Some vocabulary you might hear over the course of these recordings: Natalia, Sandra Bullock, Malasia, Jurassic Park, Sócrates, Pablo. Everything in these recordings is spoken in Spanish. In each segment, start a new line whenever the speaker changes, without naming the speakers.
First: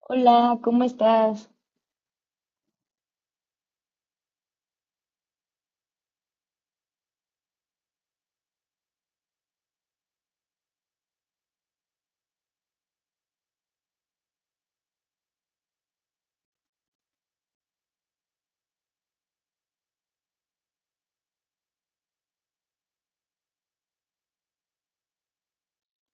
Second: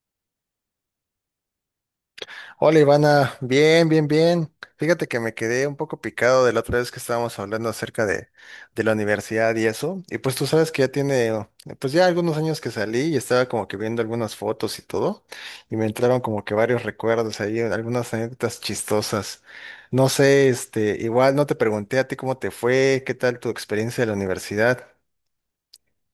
Hola, ¿cómo estás?
Hola Ivana, bien, bien, bien. Fíjate que me quedé un poco picado de la otra vez que estábamos hablando acerca de la universidad y eso. Y pues tú sabes que ya tiene, oh, pues ya algunos años que salí y estaba como que viendo algunas fotos y todo. Y me entraron como que varios recuerdos ahí, algunas anécdotas chistosas. No sé, este, igual no te pregunté a ti cómo te fue, qué tal tu experiencia de la universidad.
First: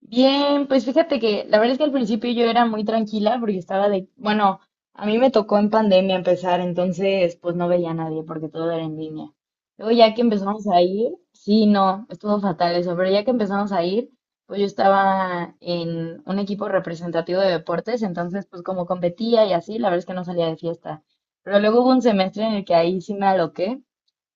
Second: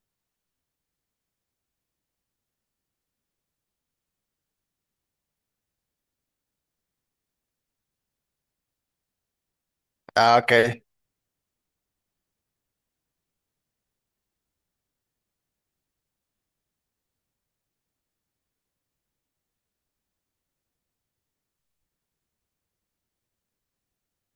Bien, pues fíjate que la verdad es que al principio yo era muy tranquila porque estaba de, bueno, a mí me tocó en pandemia empezar, entonces pues no veía a nadie porque todo era en línea. Luego ya que
Ah,
empezamos a
ok.
ir, sí, no, estuvo fatal eso, pero ya que empezamos a ir, pues yo estaba en un equipo representativo de deportes, entonces pues como competía y así, la verdad es que no salía de fiesta. Pero luego hubo un semestre en el que ahí sí me aloqué.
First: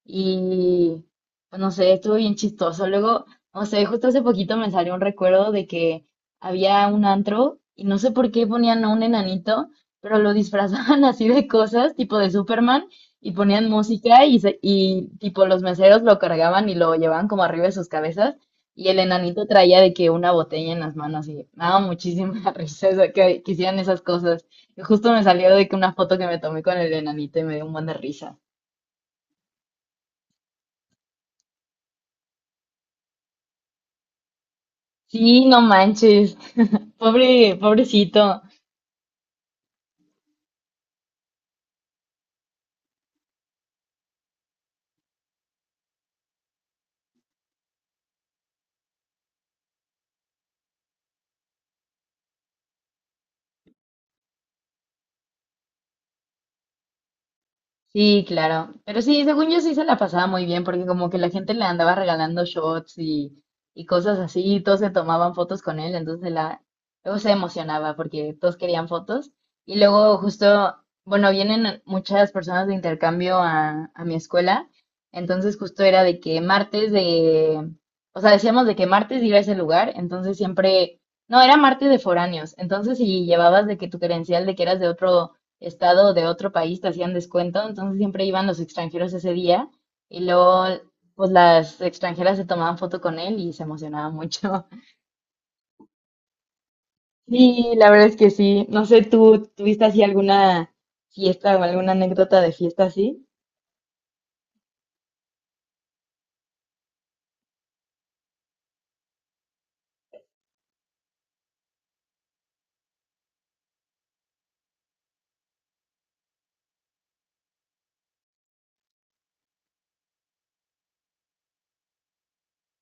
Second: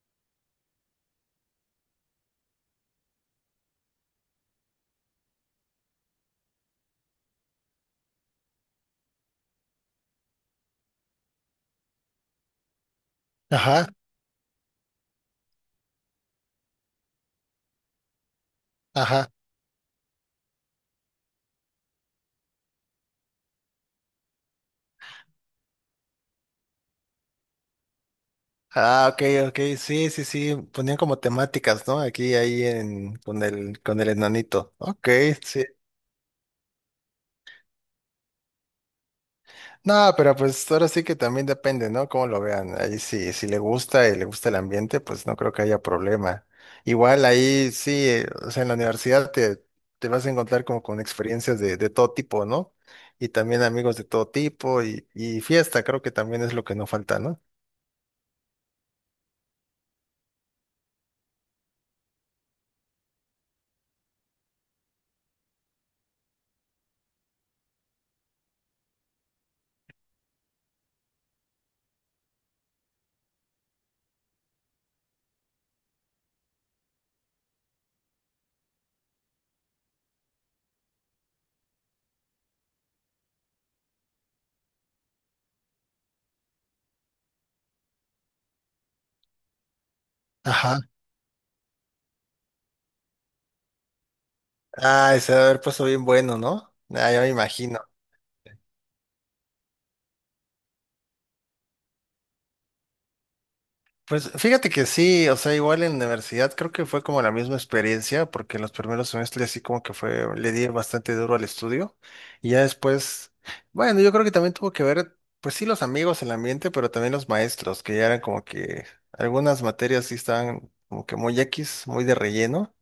Y pues, no sé, estuvo bien chistoso. Luego, no sé, justo hace poquito me salió un recuerdo de que había un antro y no sé por qué ponían a un enanito, pero lo disfrazaban así de cosas, tipo de Superman, y ponían
Ajá,
música y, y tipo los meseros lo cargaban y lo llevaban como arriba de sus cabezas. Y el
ajá.
enanito traía de que una botella en las manos y me daba muchísima risa, o sea, que hicieran esas cosas. Y justo me salió de que una foto que me tomé con el enanito y me dio un buen de risa.
Ah, ok, ok, sí, sí, sí, ponían como temáticas, ¿no? Ahí con el enanito. Ok,
Sí, no
sí.
manches. Pobre, pobrecito.
No, pero pues ahora sí que también depende, ¿no? Cómo lo vean. Ahí sí, si le gusta y le gusta el ambiente, pues no creo que haya problema. Igual ahí sí, o sea, en la universidad te vas a encontrar como con experiencias de todo tipo, ¿no? Y también amigos de todo tipo y fiesta, creo que también es lo que no falta, ¿no?
Sí, claro. Pero sí, según yo sí se la pasaba muy bien, porque como que la gente le andaba regalando shots y cosas así, y todos se tomaban fotos con él, entonces la, luego se emocionaba porque todos querían fotos. Y luego justo, bueno, vienen muchas personas de intercambio a mi escuela, entonces justo era de que martes de, o sea, decíamos de que martes iba a ese lugar, entonces siempre, no, era martes de foráneos, entonces si llevabas de que tu credencial de que eras de otro estado o de otro país te hacían descuento, entonces siempre iban los extranjeros ese día y luego
Ajá.
pues las extranjeras se tomaban foto con él y se emocionaban mucho.
Ah, ese debe haber puesto bien bueno, ¿no? Ah, ya me
Sí,
imagino.
la verdad es que sí. No sé, ¿tú tuviste así alguna fiesta o alguna anécdota de fiesta así?
Pues fíjate que sí, o sea, igual en la universidad creo que fue como la misma experiencia, porque en los primeros semestres sí como que fue, le di bastante duro al estudio, y ya después, bueno, yo creo que también tuvo que ver, pues sí, los amigos, el ambiente, pero también los maestros, que ya eran como que algunas materias sí estaban como que muy X, muy de relleno,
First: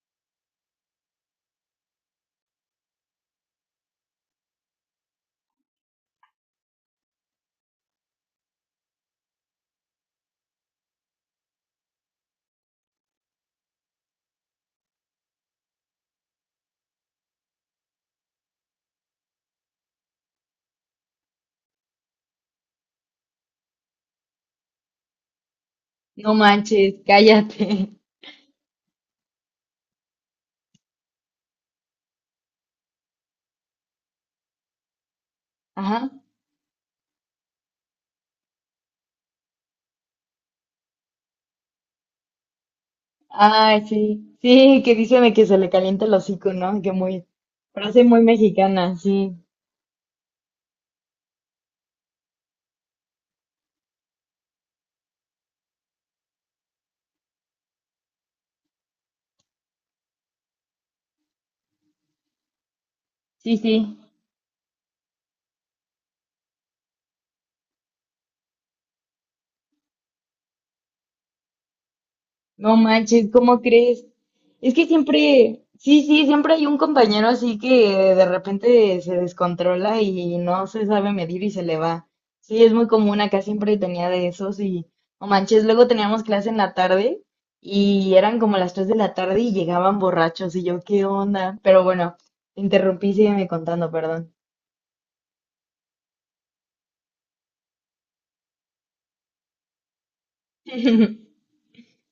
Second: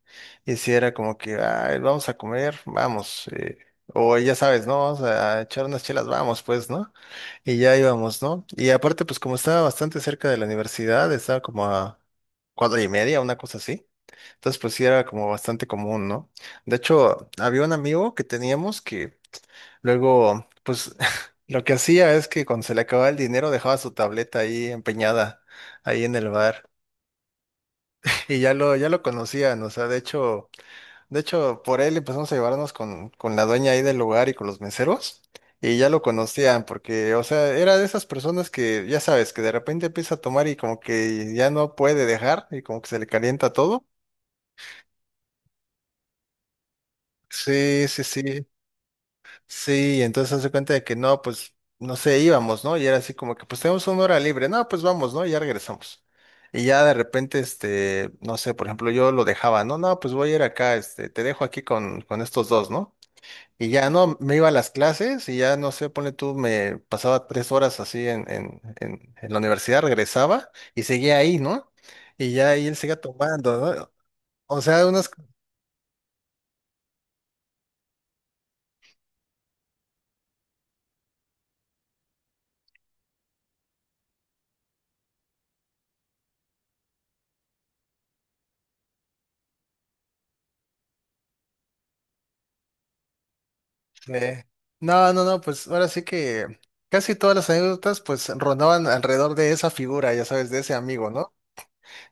y sí era como que, "Ay, vamos a comer, vamos, o ya sabes, ¿no? Vamos a echar unas chelas, vamos, pues, ¿no?" Y ya íbamos, ¿no? Y aparte, pues como estaba bastante cerca de la universidad, estaba como a cuadra y media, una cosa así. Entonces, pues sí era como bastante común, ¿no? De hecho, había un amigo que teníamos que luego, pues lo que hacía es que cuando se le acababa el dinero dejaba su tableta ahí empeñada, ahí en el
No
bar.
manches, cállate.
Y ya lo conocían, o sea, de hecho... De hecho, por él empezamos a llevarnos con la dueña ahí del lugar y con los meseros, y ya lo
Ajá.
conocían, porque, o sea, era de esas personas que, ya sabes, que de repente empieza a tomar y como que ya no puede dejar, y como que se le calienta
Ay,
todo.
sí. Sí, que dicen de que se le calienta el hocico, ¿no? Que muy,
Sí, sí,
frase muy
sí,
mexicana, sí.
sí, entonces hace cuenta de que no, pues, no sé, íbamos, ¿no? Y era así como que, pues tenemos una hora libre, no, pues vamos, ¿no? Y ya regresamos. Y ya de repente, este, no sé, por ejemplo, yo lo dejaba, no, no, pues voy a ir acá, este, te dejo aquí con estos dos, ¿no?
Sí,
Y ya
sí.
no, me iba a las clases y ya no sé, ponle tú, me pasaba tres horas así en la universidad, regresaba y seguía ahí, ¿no? Y ya ahí
No
él seguía
manches, ¿cómo
tomando, ¿no?
crees?
O
Es
sea,
que
unas...
siempre, sí, sí, siempre hay un compañero así que de repente se descontrola y no se sabe medir y se le va. Sí, es muy común, acá siempre tenía de esos y, no manches, luego teníamos clase en la tarde y eran como las 3 de la tarde y llegaban borrachos y yo, ¿qué onda? Pero bueno, te interrumpí, sígueme contando, perdón.
eh, no, no, no, pues ahora sí que casi todas las anécdotas pues rondaban alrededor de esa figura, ya sabes, de ese amigo, ¿no?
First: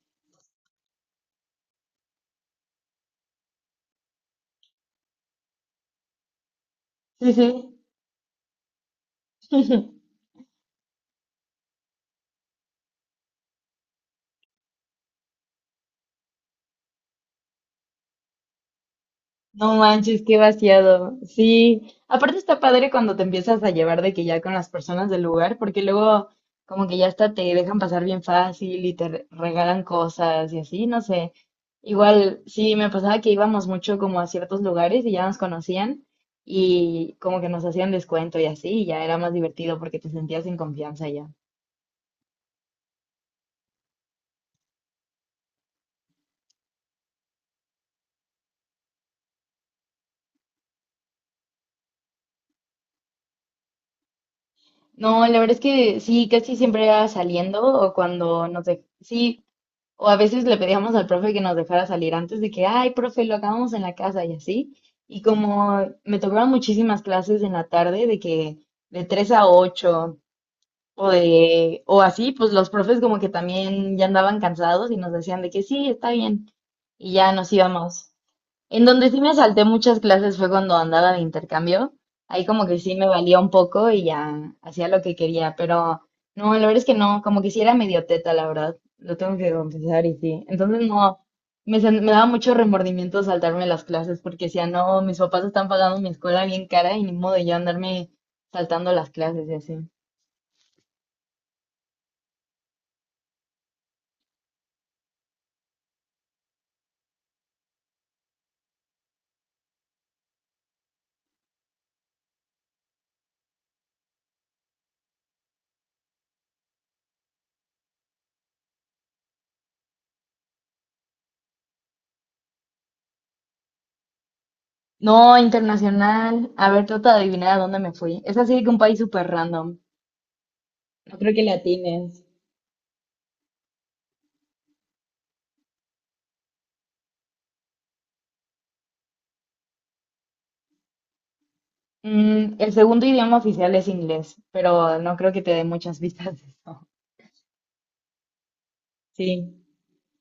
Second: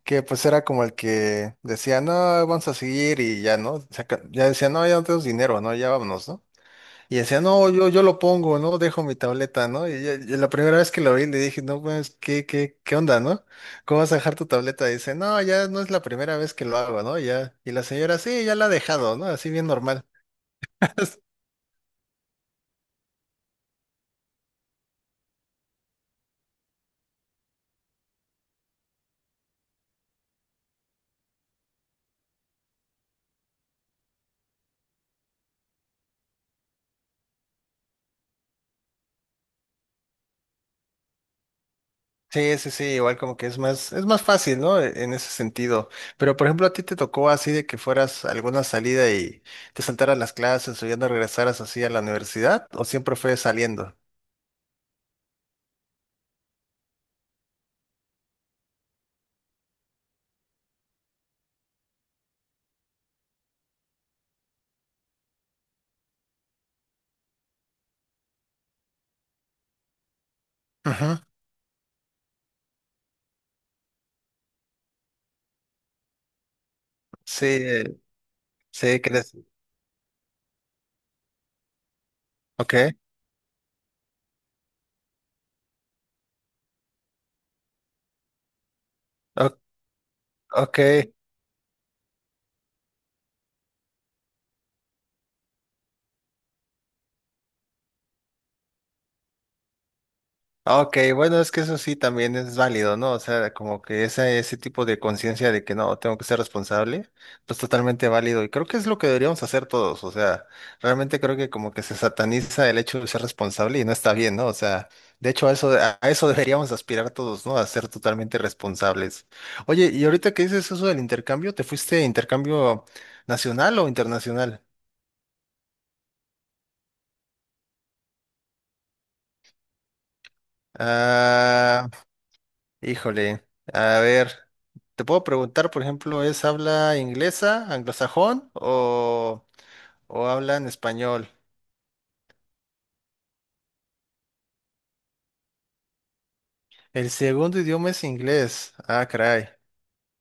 Que pues era como el que decía, no, vamos a seguir y ya, ¿no? Ya decía, no, ya no tenemos dinero, ¿no? Ya vámonos, ¿no? Y decía, no,
Sí,
yo lo pongo, ¿no? Dejo mi tableta, ¿no?
sí.
Y, ya la primera vez que lo vi le dije, no, pues, ¿qué onda, no? ¿Cómo vas a dejar tu tableta? Y dice, no, ya no es la primera vez que lo hago, ¿no? Ya. Y la señora, sí, ya la ha dejado, ¿no? Así bien
No
normal.
manches, qué vaciado. Sí, aparte está padre cuando te empiezas a llevar de que ya con las personas del lugar, porque luego como que ya hasta te dejan pasar bien fácil y te regalan cosas y así, no sé. Igual, sí, me pasaba que íbamos mucho como a ciertos lugares y ya nos conocían y como que nos hacían descuento y así, y ya era más divertido porque te sentías en confianza ya.
Sí, sí, sí, igual como que es más fácil, ¿no? En ese sentido. Pero, por ejemplo, a ti te tocó así de que fueras a alguna salida y te saltaras las clases o ya no regresaras así a la universidad, o siempre fue saliendo.
No, la verdad es que sí, casi siempre era saliendo o cuando nos de... sí, o a veces le pedíamos al profe que nos dejara salir antes de que, ay, profe, lo acabamos en la casa y así. Y como me tocaban muchísimas clases en la tarde de que de 3 a 8 o
Ujú.
de o así, pues los profes como que también ya andaban cansados y nos decían de que sí, está bien. Y ya
Sí,
nos íbamos. En
sí,
donde sí me
crees.
salté muchas clases fue cuando andaba de intercambio. Ahí como
Ok,
que sí me valía un poco y ya hacía lo que quería, pero no, la verdad es que no, como que sí era medio teta, la verdad. Lo tengo que
o-
confesar y sí.
ok.
Entonces no, me, me daba mucho remordimiento saltarme las clases porque decía, no, mis papás están pagando mi escuela bien cara y ni modo de yo andarme saltando las clases y así.
Ok, bueno, es que eso sí también es válido, ¿no? O sea, como que ese tipo de conciencia de que no, tengo que ser responsable, pues totalmente válido. Y creo que es lo que deberíamos hacer todos. O sea, realmente creo que como que se sataniza el hecho de ser responsable y no está bien, ¿no? O sea, de hecho a eso, a eso deberíamos aspirar todos, ¿no? A ser totalmente responsables. Oye, y ahorita que dices eso del intercambio, ¿te fuiste intercambio nacional o internacional?
No, internacional. A ver, trata de adivinar a dónde me fui. Es así de que un país súper random. No creo que le
Ah,
atines.
híjole, a ver, te puedo preguntar, por ejemplo, ¿es habla inglesa, anglosajón o habla en español?
El segundo idioma oficial es inglés, pero no creo que te dé muchas vistas de eso.
El segundo idioma es inglés. Ah, caray.
Sí,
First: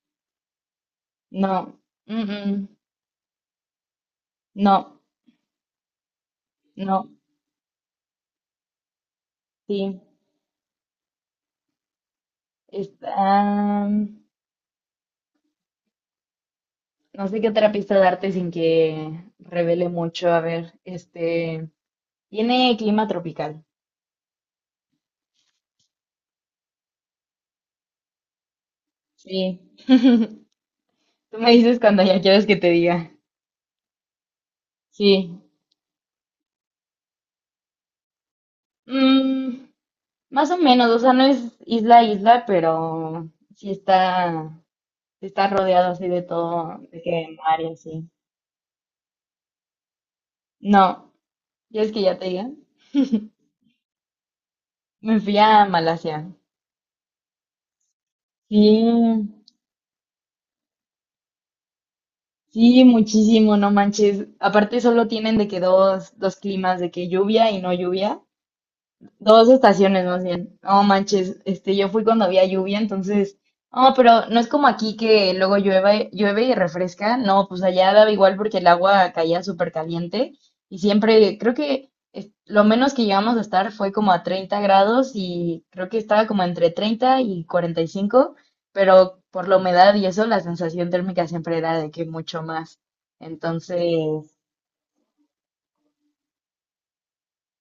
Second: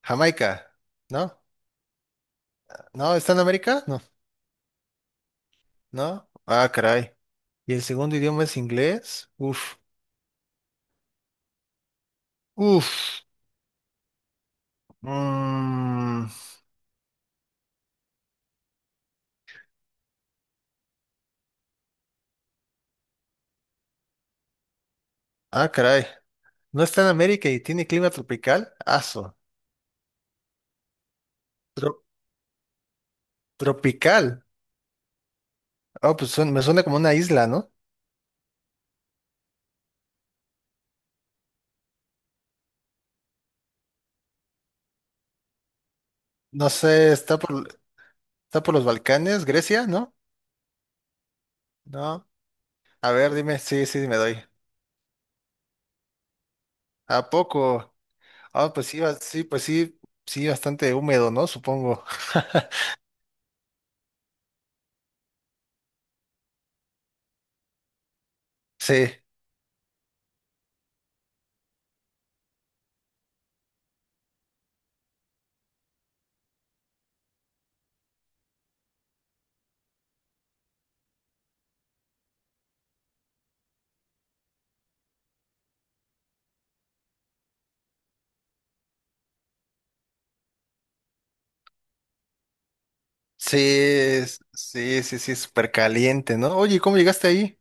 Jamaica, ¿no?
no, mm, mm,
¿No? ¿Está en América? No,
no,
¿no? Ah,
no,
caray. ¿Y el segundo idioma es inglés? Uf,
sí.
uf.
Está, no
Mm.
sé qué otra pista darte sin que revele mucho. A ver, tiene clima tropical.
Ah, caray. ¿No está en América y tiene clima tropical? Aso.
Sí. Tú me dices cuando
Tro-
ya quieres que te diga.
Tropical.
Sí.
Oh, pues suena- me suena como una isla, ¿no?
Mm, más o menos, o sea, no es isla a isla, pero sí está. Estás rodeado así de
No
todo, de
sé,
que
está
mar y
por...
así.
Está por los Balcanes, Grecia, ¿no?
No, ya es que ya te
No.
diga.
A ver, dime, sí, sí, me doy.
Me fui a Malasia.
¿A poco? Ah, pues sí,
Sí,
sí, pues sí, sí, bastante húmedo, ¿no? Supongo.
sí, muchísimo, no manches. Aparte solo tienen de que dos climas, de que lluvia y no lluvia.
Sí,
Dos estaciones más bien. No manches, este, yo fui cuando había lluvia, entonces, no, pero no es como aquí que luego llueve, llueve y refresca. No, pues allá daba igual porque el agua caía súper caliente y siempre, creo que lo menos que llegamos a estar fue como a 30 grados y creo que estaba como entre 30 y 45, pero por la humedad y eso, la sensación térmica siempre era de que mucho más.
sí,
Entonces,
sí, sí, sí, súper caliente, ¿no? Oye, ¿cómo llegaste ahí?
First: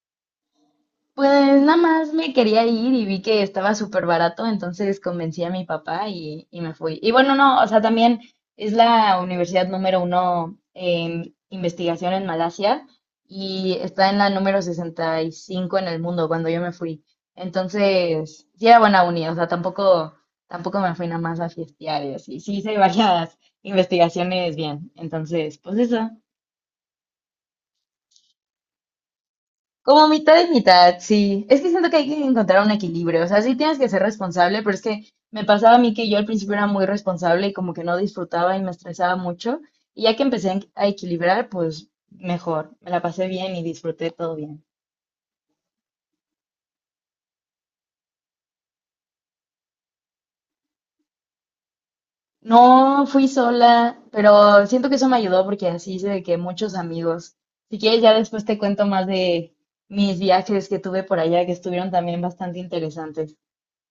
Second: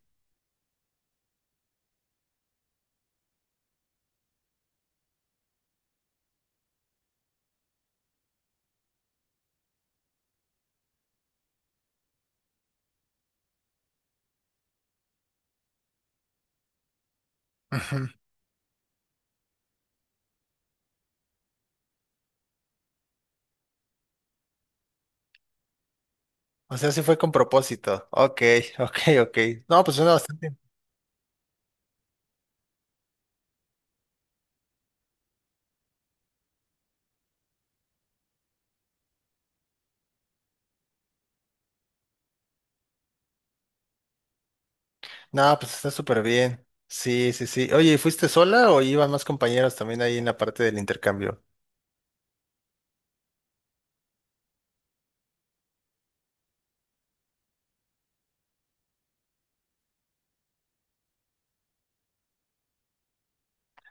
pues nada más me quería ir y vi que estaba súper barato, entonces convencí a mi papá y me fui. Y bueno, no, o sea, también es la universidad número uno en investigación en Malasia y está en la número 65 en el mundo cuando yo me fui.
Ujú.
Entonces, sí era buena uni, o sea, tampoco, tampoco me fui nada más a fiestear y así. Sí hice varias investigaciones bien, entonces, pues eso.
O sea, sí fue con propósito. Ok, ok, ok. No, pues
Como
suena
mitad y
bastante.
mitad, sí. Es que siento que hay que encontrar un equilibrio. O sea, sí tienes que ser responsable, pero es que me pasaba a mí que yo al principio era muy responsable y como que no disfrutaba y me estresaba mucho. Y ya que a equilibrar, pues mejor. Me la pasé bien y disfruté todo bien.
No, pues está súper bien. Sí, sí, sí. Oye, ¿y ¿fuiste sola o iban más compañeros también ahí en la parte del intercambio?
No fui sola, pero siento que eso me ayudó porque así hice de que muchos amigos. Si quieres, ya después te cuento más de mis viajes que tuve por allá, que estuvieron también bastante interesantes.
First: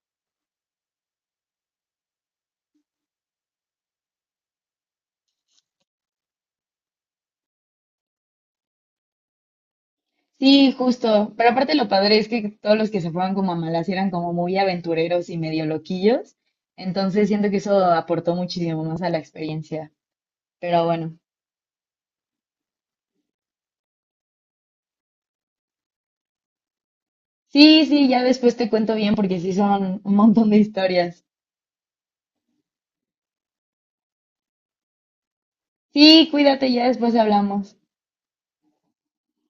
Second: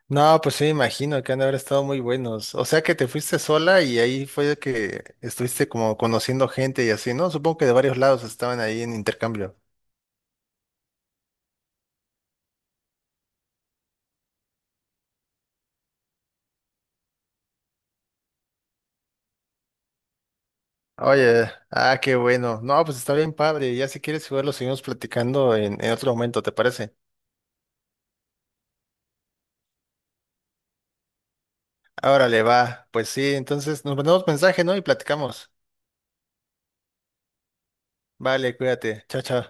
No, pues sí, me imagino que han de haber estado muy buenos. O sea que te fuiste sola y ahí fue que estuviste como conociendo gente y así, ¿no? Supongo que de varios lados estaban ahí en intercambio.
Sí, justo. Pero aparte lo padre es que todos los que se fueron como a Malasia eran como muy aventureros y medio loquillos. Entonces siento que eso aportó muchísimo más a la experiencia. Pero bueno.
Oye, ah, qué bueno. No, pues está bien padre. Ya si quieres jugar lo seguimos platicando en otro momento, ¿te parece?
Sí, sí, ya después te cuento bien porque sí son un montón de historias.
Órale, va. Pues sí, entonces nos mandamos mensaje, ¿no? Y platicamos.
Sí, cuídate, ya después hablamos.
Vale, cuídate. Chao, chao.